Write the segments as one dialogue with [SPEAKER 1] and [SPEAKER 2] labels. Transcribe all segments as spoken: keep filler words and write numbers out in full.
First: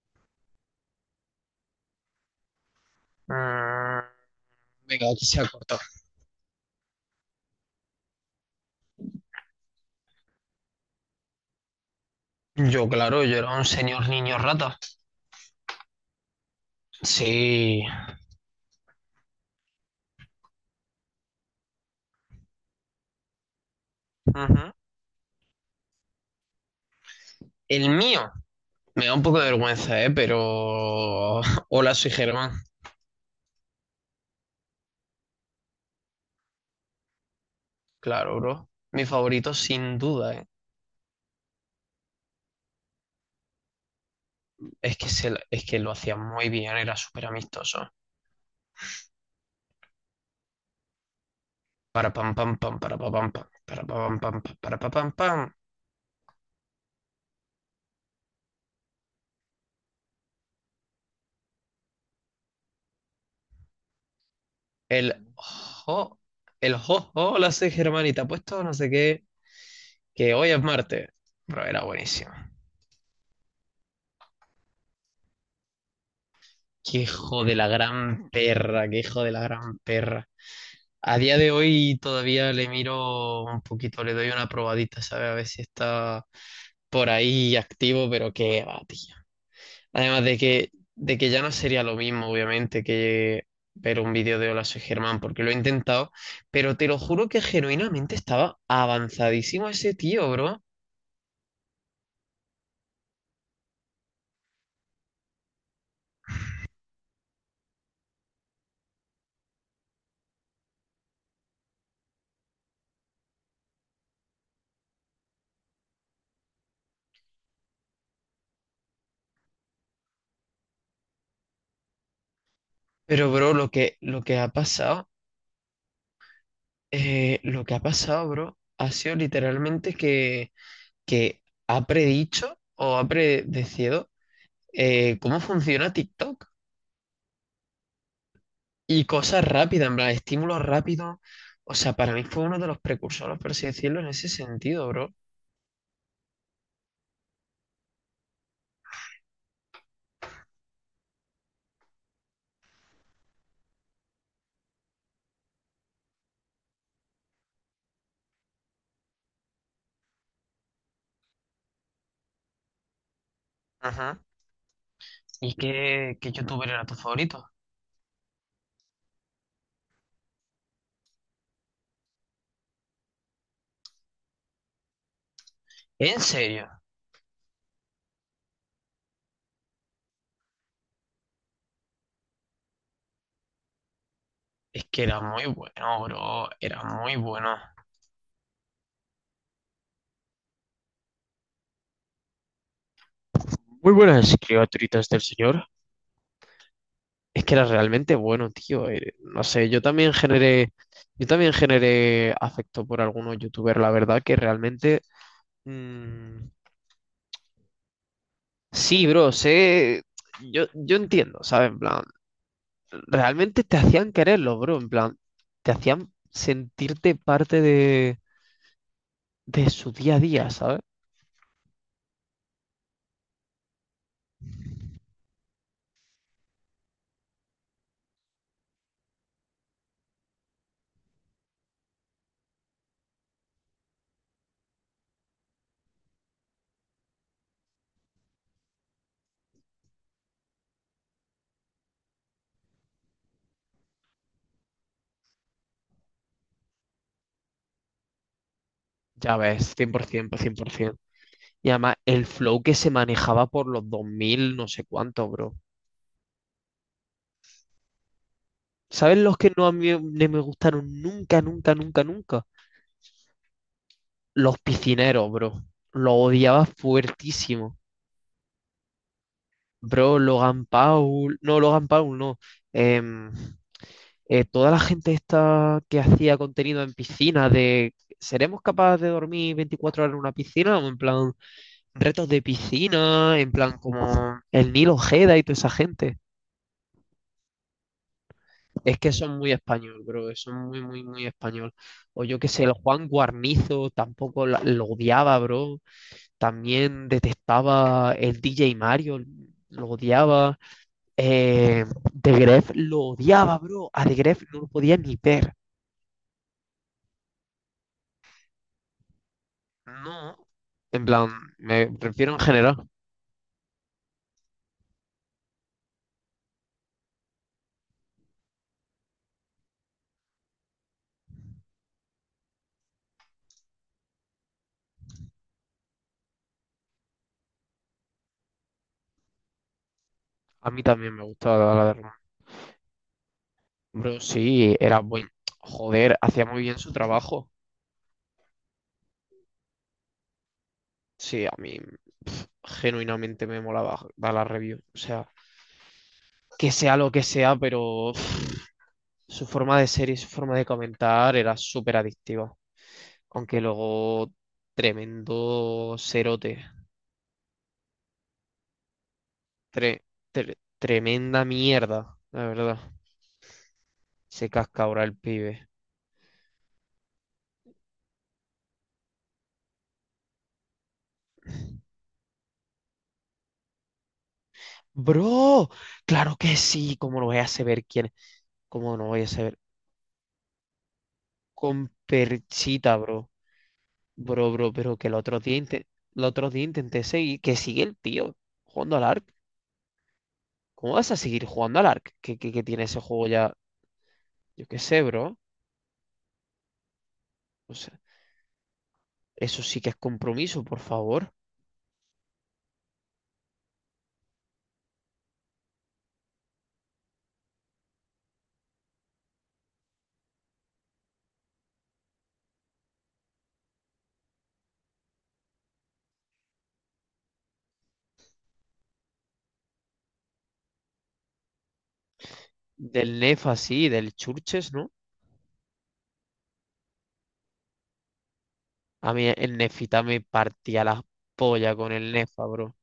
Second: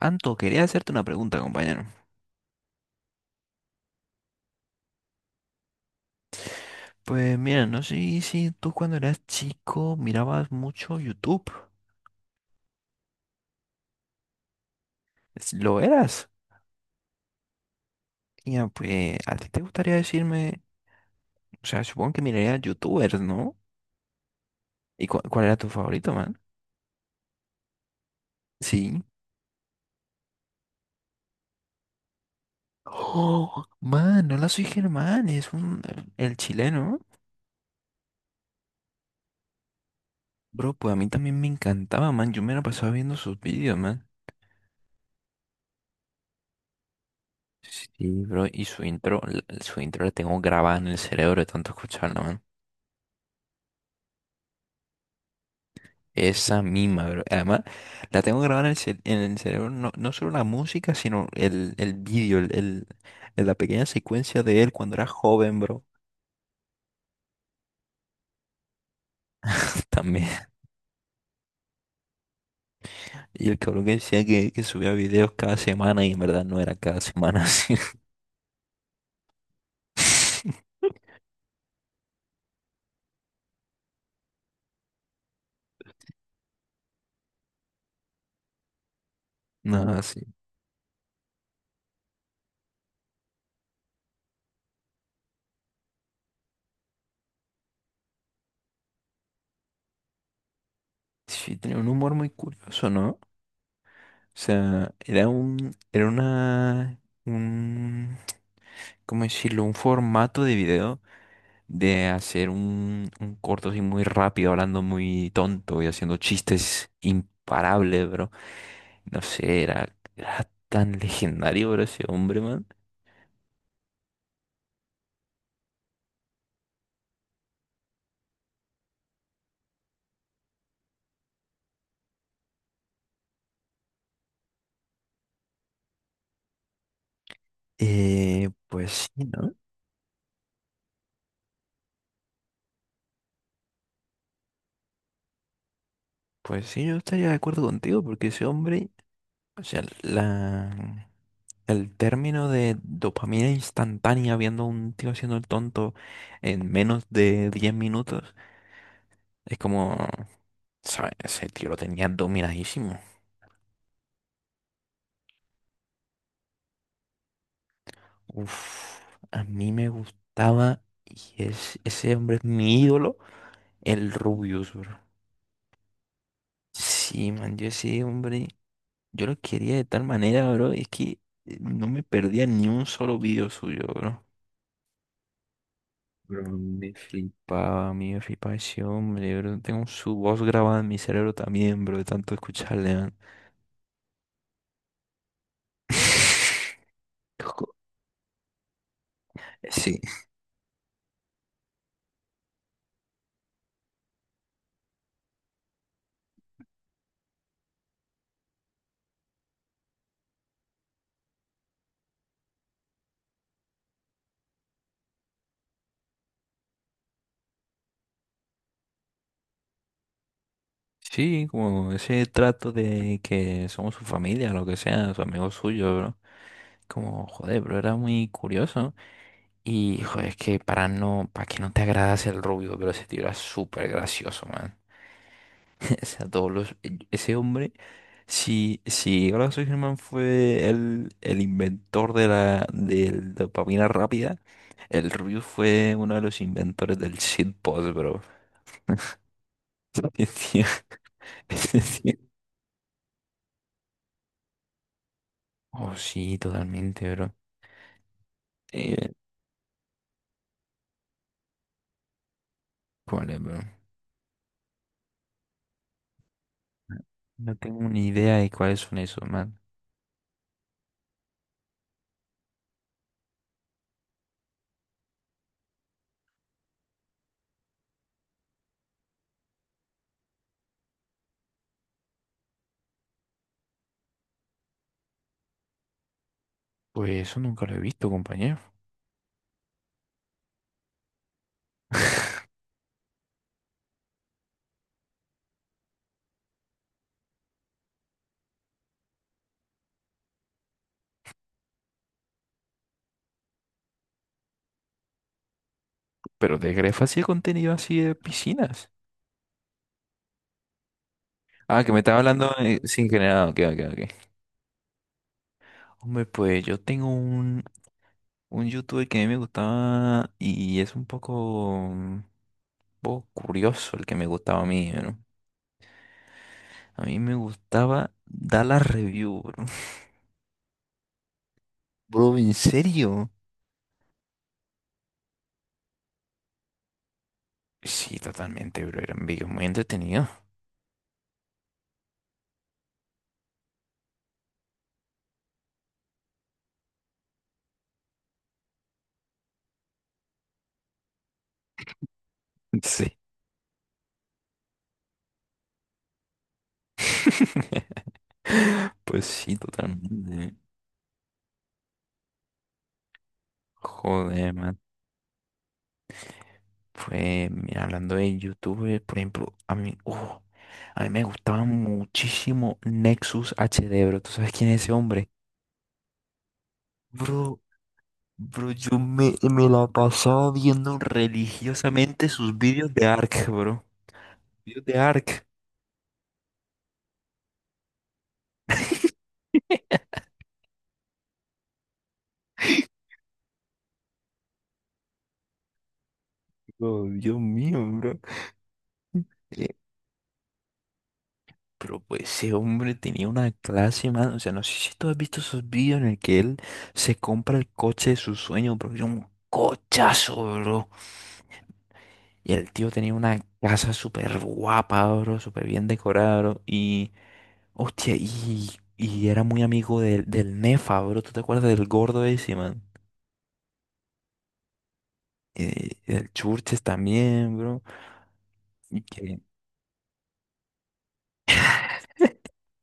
[SPEAKER 1] Anto, quería hacerte una pregunta, compañero.
[SPEAKER 2] Mm, venga, aquí se ha cortado.
[SPEAKER 1] Pues mira, no sé si tú cuando eras chico mirabas mucho YouTube.
[SPEAKER 2] Yo, claro, yo era un señor niño rata.
[SPEAKER 1] Es- ¿Lo eras?
[SPEAKER 2] Sí.
[SPEAKER 1] Ya, pues, ¿a ti te gustaría decirme? O sea, supongo que mirarías YouTubers, ¿no?
[SPEAKER 2] Ujú.
[SPEAKER 1] ¿Y cu- cuál era tu favorito, man?
[SPEAKER 2] El mío.
[SPEAKER 1] Sí.
[SPEAKER 2] Me da un poco de vergüenza, ¿eh? Pero... Hola, soy Germán.
[SPEAKER 1] Oh, man, no la soy Germán, es un, el chileno.
[SPEAKER 2] Claro, bro. Mi favorito, sin duda, ¿eh?
[SPEAKER 1] Bro, pues a mí también me encantaba, man. Yo me la pasaba viendo sus vídeos, man.
[SPEAKER 2] Es que, se, la- es que lo hacía muy bien, era súper amistoso.
[SPEAKER 1] Sí, bro, y su intro, l- su intro la tengo grabada en el cerebro de tanto
[SPEAKER 2] Para
[SPEAKER 1] escucharla,
[SPEAKER 2] pam
[SPEAKER 1] man.
[SPEAKER 2] pam pam, para pa pam pam, para pa pam pam, pa- para pa pam pam.
[SPEAKER 1] Esa misma, bro. Además, la tengo grabada en el, cel- en el cerebro, no, no solo la música, sino el, el vídeo, el, el- el- la pequeña secuencia de él cuando era
[SPEAKER 2] El
[SPEAKER 1] joven, bro.
[SPEAKER 2] jo, el jo, hola, soy Germán y te apuesto no sé qué,
[SPEAKER 1] También.
[SPEAKER 2] que hoy es martes. Bro, era buenísimo.
[SPEAKER 1] Y el cabrón que decía que, que subía videos cada semana y en verdad no era
[SPEAKER 2] Qué
[SPEAKER 1] cada semana
[SPEAKER 2] hijo de la
[SPEAKER 1] así.
[SPEAKER 2] gran perra, qué hijo de la gran perra. A día de hoy todavía le miro un poquito, le doy una probadita, ¿sabes? A ver si está por ahí activo, pero qué va, tío.
[SPEAKER 1] No, sí.
[SPEAKER 2] Además de que, de que ya no sería lo mismo, obviamente, que ver un vídeo de Hola, soy Germán, porque lo he intentado, pero te lo juro que genuinamente estaba avanzadísimo ese tío, bro.
[SPEAKER 1] Sí, tenía un humor muy curioso, ¿no? O sea, era un, era una, un, ¿cómo decirlo? Un formato de video de hacer un, un corto así muy rápido, hablando muy tonto y haciendo chistes imparables, bro. No sé, era, era tan legendario, bro, ese hombre, man.
[SPEAKER 2] Pero, bro, lo que, lo que ha pasado, eh, lo que ha pasado, bro, ha sido literalmente que que ha predicho o ha predecido, eh, cómo funciona TikTok
[SPEAKER 1] Eh,
[SPEAKER 2] y
[SPEAKER 1] pues sí,
[SPEAKER 2] cosas
[SPEAKER 1] ¿no?
[SPEAKER 2] rápidas, en plan, estímulos rápidos. O sea, para mí fue uno de los precursores, por así decirlo, en ese sentido, bro.
[SPEAKER 1] Pues sí, yo estaría de acuerdo contigo, porque ese hombre, o sea, la, el término de dopamina instantánea viendo a un tío haciendo el tonto en menos de diez minutos, es como, ¿sabes? Ese tío lo tenía dominadísimo.
[SPEAKER 2] Ajá. ¿Y qué, qué youtuber era tu favorito?
[SPEAKER 1] Uf, a mí me gustaba, y es, ese hombre es mi ídolo, el Rubius, bro.
[SPEAKER 2] ¿En serio?
[SPEAKER 1] Sí, man, yo ese hombre, yo lo quería de tal manera, bro, es que eh, no me perdía ni un solo video suyo, bro.
[SPEAKER 2] Es que era muy bueno,
[SPEAKER 1] Bro,
[SPEAKER 2] bro. Era
[SPEAKER 1] me
[SPEAKER 2] muy bueno.
[SPEAKER 1] flipaba, a mí me flipaba ese hombre, bro. Tengo su voz grabada en mi cerebro también, bro, de tanto escucharle, man.
[SPEAKER 2] Muy buenas criaturitas del señor. Es que era
[SPEAKER 1] Flipó.
[SPEAKER 2] realmente bueno, tío. eh, No sé, yo
[SPEAKER 1] Sí.
[SPEAKER 2] también generé, yo también generé afecto por algunos youtubers, la verdad que realmente... mm, Sí, bro, sé, yo, yo entiendo, ¿sabes? En plan, realmente te hacían quererlo, bro, en plan, te hacían sentirte parte de, de su día a día, ¿sabes?
[SPEAKER 1] Sí, como ese trato de que somos su familia, lo que sea, su amigo suyo, bro. Como, joder, bro, era muy curioso. Y, joder, es que para no, para que no te agradas el rubio, pero ese tío era súper gracioso, man. O sea, todos los, ese hombre, si, si Horacio Germán fue el, el inventor de la, de la dopamina rápida, el rubio fue uno de los inventores del shitpost, bro.
[SPEAKER 2] Ya ves, cien cien, por
[SPEAKER 1] Ese
[SPEAKER 2] ciento, cien
[SPEAKER 1] tío-
[SPEAKER 2] por cien por ciento. Y
[SPEAKER 1] ese
[SPEAKER 2] además, el
[SPEAKER 1] tío-
[SPEAKER 2] flow que se manejaba por los dos mil no sé cuánto, bro.
[SPEAKER 1] Oh, sí, totalmente, bro. Eh,
[SPEAKER 2] ¿Sabes los que no a mí no me gustaron nunca, nunca, nunca, nunca?
[SPEAKER 1] ¿Cuál es, bro?
[SPEAKER 2] Los piscineros, bro. Los odiaba
[SPEAKER 1] No
[SPEAKER 2] fuertísimo.
[SPEAKER 1] tengo ni idea de cuáles son esos, man.
[SPEAKER 2] Bro, Logan Paul, no, Logan Paul, no. em, eh, Toda la gente esta que hacía contenido en piscina de ¿seremos capaces de dormir veinticuatro horas en una piscina? O en plan retos de piscina, en plan como el Nilo Ojeda y toda esa gente.
[SPEAKER 1] Pues eso nunca lo he visto, compañero.
[SPEAKER 2] Es que son muy español, bro, son muy, muy, muy español. O yo qué sé, el Juan Guarnizo tampoco la- lo odiaba, bro. También detestaba el D J Mario, lo odiaba. Eh, The Gref lo odiaba, bro. A The Gref no lo podía ni ver.
[SPEAKER 1] Pero de Grefa hacía contenido así de piscinas.
[SPEAKER 2] No. En plan,
[SPEAKER 1] Ah,
[SPEAKER 2] me
[SPEAKER 1] que me estaba
[SPEAKER 2] refiero en
[SPEAKER 1] hablando eh,
[SPEAKER 2] general.
[SPEAKER 1] sin generado. Ok, ok, ok. Hombre, pues yo tengo un, un youtuber que a mí me gustaba y es un poco, un poco curioso el que me gustaba a mí, ¿eh, ¿no? A mí me gustaba dar la review, bro.
[SPEAKER 2] A mí también me gusta la la de Roma.
[SPEAKER 1] Bro, ¿en serio?
[SPEAKER 2] Bro, sí, era buen. Joder, hacía muy bien su trabajo.
[SPEAKER 1] Sí, totalmente, bro. Eran videos muy entretenidos.
[SPEAKER 2] Sí, a mí, pf, genuinamente me molaba dar la review. O sea, que sea lo que sea, pero, pf, su forma de ser y su forma de comentar era súper adictiva.
[SPEAKER 1] Sí.
[SPEAKER 2] Aunque luego, tremendo cerote.
[SPEAKER 1] Pues sí,
[SPEAKER 2] Tre-
[SPEAKER 1] totalmente.
[SPEAKER 2] tre- Tremenda mierda, la verdad. Se
[SPEAKER 1] Joder, man.
[SPEAKER 2] casca ahora el pibe.
[SPEAKER 1] Fue, mira, hablando de YouTube, por ejemplo, a mí, uh, a mí me gustaba muchísimo Nexus H HD, bro. ¿Tú sabes quién es ese hombre?
[SPEAKER 2] Bro, claro que sí, ¿cómo lo voy a
[SPEAKER 1] Bro,
[SPEAKER 2] saber quién?
[SPEAKER 1] bro,
[SPEAKER 2] Como
[SPEAKER 1] yo
[SPEAKER 2] no voy a
[SPEAKER 1] me,
[SPEAKER 2] saber.
[SPEAKER 1] me la pasaba viendo
[SPEAKER 2] Con
[SPEAKER 1] religiosamente sus vídeos
[SPEAKER 2] Perchita,
[SPEAKER 1] de
[SPEAKER 2] bro.
[SPEAKER 1] Ark, bro.
[SPEAKER 2] Bro, bro,
[SPEAKER 1] Vídeos
[SPEAKER 2] pero
[SPEAKER 1] de
[SPEAKER 2] que el otro
[SPEAKER 1] Ark.
[SPEAKER 2] día, inte- el otro día intenté seguir. Que sigue el tío jugando al Ark. ¿Cómo vas a seguir jugando al Ark? Que, que, que tiene ese juego ya. Yo qué sé, bro.
[SPEAKER 1] Oh, Dios
[SPEAKER 2] O
[SPEAKER 1] mío,
[SPEAKER 2] sea,
[SPEAKER 1] bro.
[SPEAKER 2] eso
[SPEAKER 1] Eh,
[SPEAKER 2] sí que es compromiso, por favor.
[SPEAKER 1] pero pues ese hombre tenía una clase, mano. O sea, no sé si tú has visto esos vídeos en el que él se compra el coche de sus sueños, bro. Era un cochazo, bro. Y el tío tenía una casa súper guapa, bro, súper bien decorada, bro. Y, hostia, y, y era muy amigo del, del Nefa, bro. ¿Tú te acuerdas del gordo ese, man?
[SPEAKER 2] Del Nef así, del Churches, ¿no?
[SPEAKER 1] Eh, el Churches también, bro. Y
[SPEAKER 2] A mí
[SPEAKER 1] que,
[SPEAKER 2] el Nefita me partía la polla con el Nefa, bro.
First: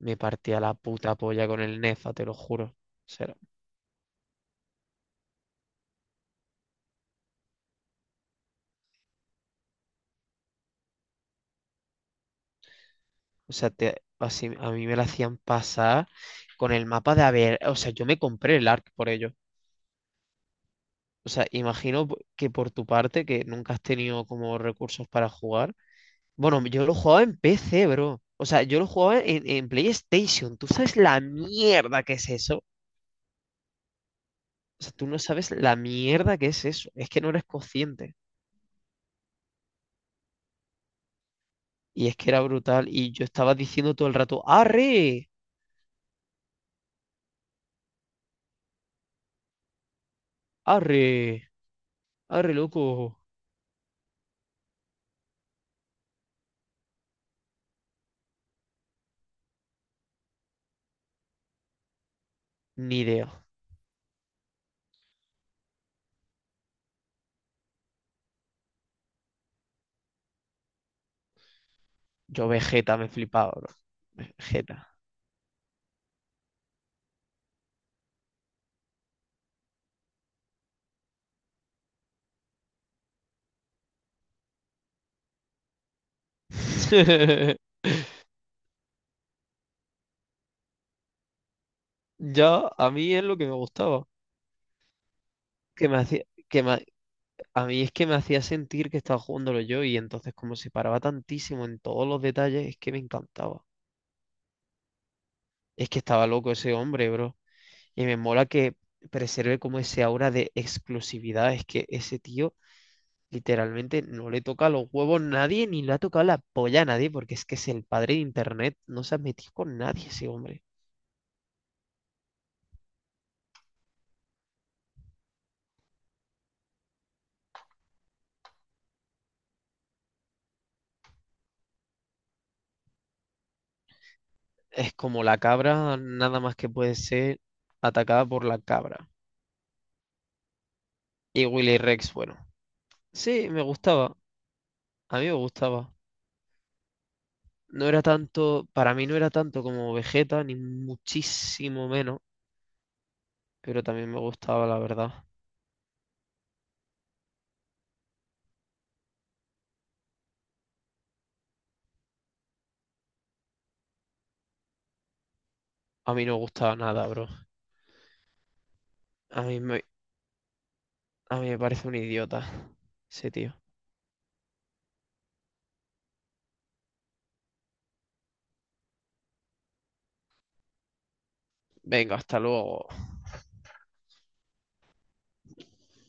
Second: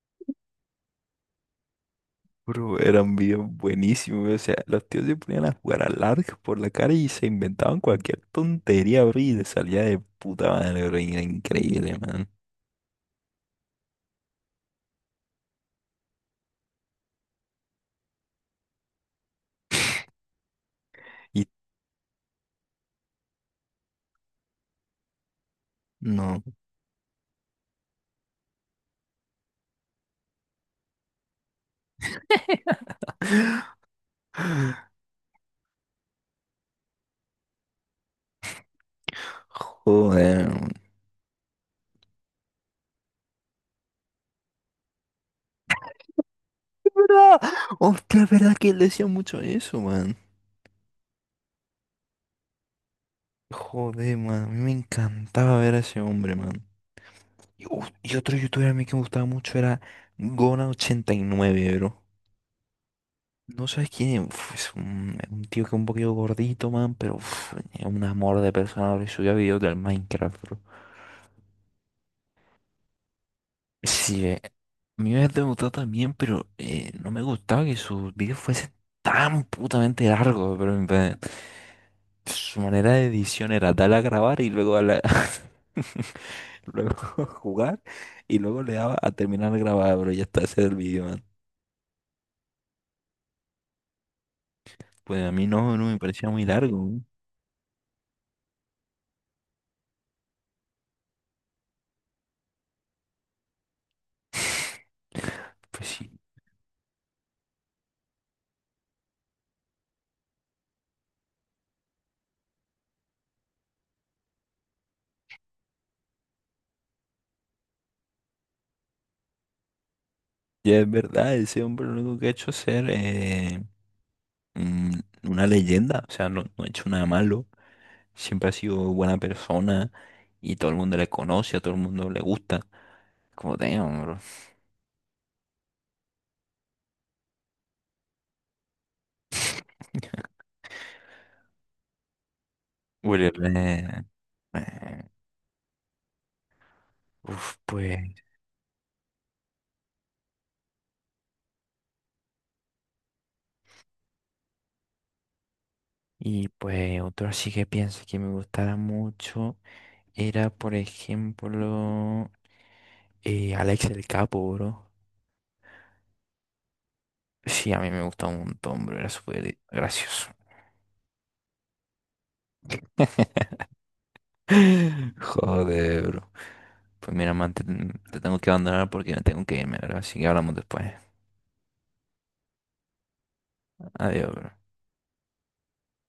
[SPEAKER 2] Me partía la puta polla con el Nefa, te lo juro. O
[SPEAKER 1] bro, eran
[SPEAKER 2] sea,
[SPEAKER 1] bien buenísimos, bro. O sea, los tíos se ponían a jugar al arco por la cara y se inventaban cualquier tontería, bro. Y les salía de puta madre, bro, y era increíble, man.
[SPEAKER 2] O sea, te- así, a mí me la hacían pasar con el mapa de haber, o sea, yo me compré el ARC por ello. O
[SPEAKER 1] Y
[SPEAKER 2] sea, imagino p- que por tu parte, que nunca has tenido como recursos para jugar.
[SPEAKER 1] no,
[SPEAKER 2] Bueno, yo lo jugaba en P C, bro. O sea, yo lo jugaba en, en PlayStation. ¿Tú sabes la mierda que es eso? O sea, tú no sabes la mierda que es eso. Es que no eres consciente.
[SPEAKER 1] joder, man.
[SPEAKER 2] Y es que era brutal. Y yo estaba diciendo todo el rato, ¡Arre!
[SPEAKER 1] ¿Verdad? Hostia, es verdad que él decía mucho eso, man.
[SPEAKER 2] ¡Arre! ¡Arre, loco!
[SPEAKER 1] Joder, man, a mí me encantaba ver a ese hombre, man. Y, uf, y otro youtuber a mí que me gustaba mucho era gona ochenta y nueve, bro.
[SPEAKER 2] Ni idea.
[SPEAKER 1] No sabes quién es, uf, es un, un tío que es un poquito gordito, man, pero uf, es un amor de persona, bro, y subía videos del Minecraft, bro.
[SPEAKER 2] Yo Vegeta me flipaba, bro.
[SPEAKER 1] Sí, eh,
[SPEAKER 2] Jeta.
[SPEAKER 1] a mí me gustado también, pero eh, no me gustaba que sus videos fuesen tan putamente largos, bro. Su manera de edición era darle a grabar y luego darle a- luego jugar y luego le daba a terminar de grabar, pero ya está, ese era el video, man.
[SPEAKER 2] Ya, a mí es lo que me gustaba.
[SPEAKER 1] Pues a mí no, no
[SPEAKER 2] Que me
[SPEAKER 1] me
[SPEAKER 2] hacía,
[SPEAKER 1] parecía muy
[SPEAKER 2] que
[SPEAKER 1] largo.
[SPEAKER 2] me
[SPEAKER 1] ¿No?
[SPEAKER 2] A mí es que me hacía sentir que estaba jugándolo yo y entonces como se paraba tantísimo en todos los detalles, es que me encantaba.
[SPEAKER 1] Pues
[SPEAKER 2] Es que
[SPEAKER 1] sí,
[SPEAKER 2] estaba loco ese hombre, bro. Y me mola que preserve como ese aura de exclusividad. Es que ese tío literalmente no le toca los huevos a nadie ni le ha tocado la polla a nadie porque es que es el padre de internet. No se ha metido con nadie ese hombre.
[SPEAKER 1] ya es verdad, ese hombre lo único que ha hecho es ser eh, mm, una leyenda, o sea, no, no ha hecho nada malo, siempre ha sido buena persona y todo el mundo le conoce, a todo el mundo le gusta, como damn, bro.
[SPEAKER 2] Es como la cabra, nada más que puede ser atacada por la cabra. Y Willy Rex, bueno,
[SPEAKER 1] Willy
[SPEAKER 2] sí, me
[SPEAKER 1] Rex,
[SPEAKER 2] gustaba,
[SPEAKER 1] eh,
[SPEAKER 2] a mí me gustaba.
[SPEAKER 1] uf,
[SPEAKER 2] No era
[SPEAKER 1] pues
[SPEAKER 2] tanto, para mí no era tanto como Vegeta, ni muchísimo menos, pero también me gustaba, la verdad.
[SPEAKER 1] y pues otro así que pienso que me gustara mucho era, por ejemplo, eh, Alex el Capo, bro.
[SPEAKER 2] A mí no me gustaba nada, bro.
[SPEAKER 1] Sí, a mí me gustaba un montón, bro. Era
[SPEAKER 2] A
[SPEAKER 1] súper
[SPEAKER 2] mí me,
[SPEAKER 1] gracioso.
[SPEAKER 2] a mí me parece un idiota ese tío.
[SPEAKER 1] Joder, bro. Pues mira, man, te, te tengo que abandonar porque tengo que irme, bro. Así que hablamos después.
[SPEAKER 2] Venga, hasta luego.
[SPEAKER 1] Adiós, bro.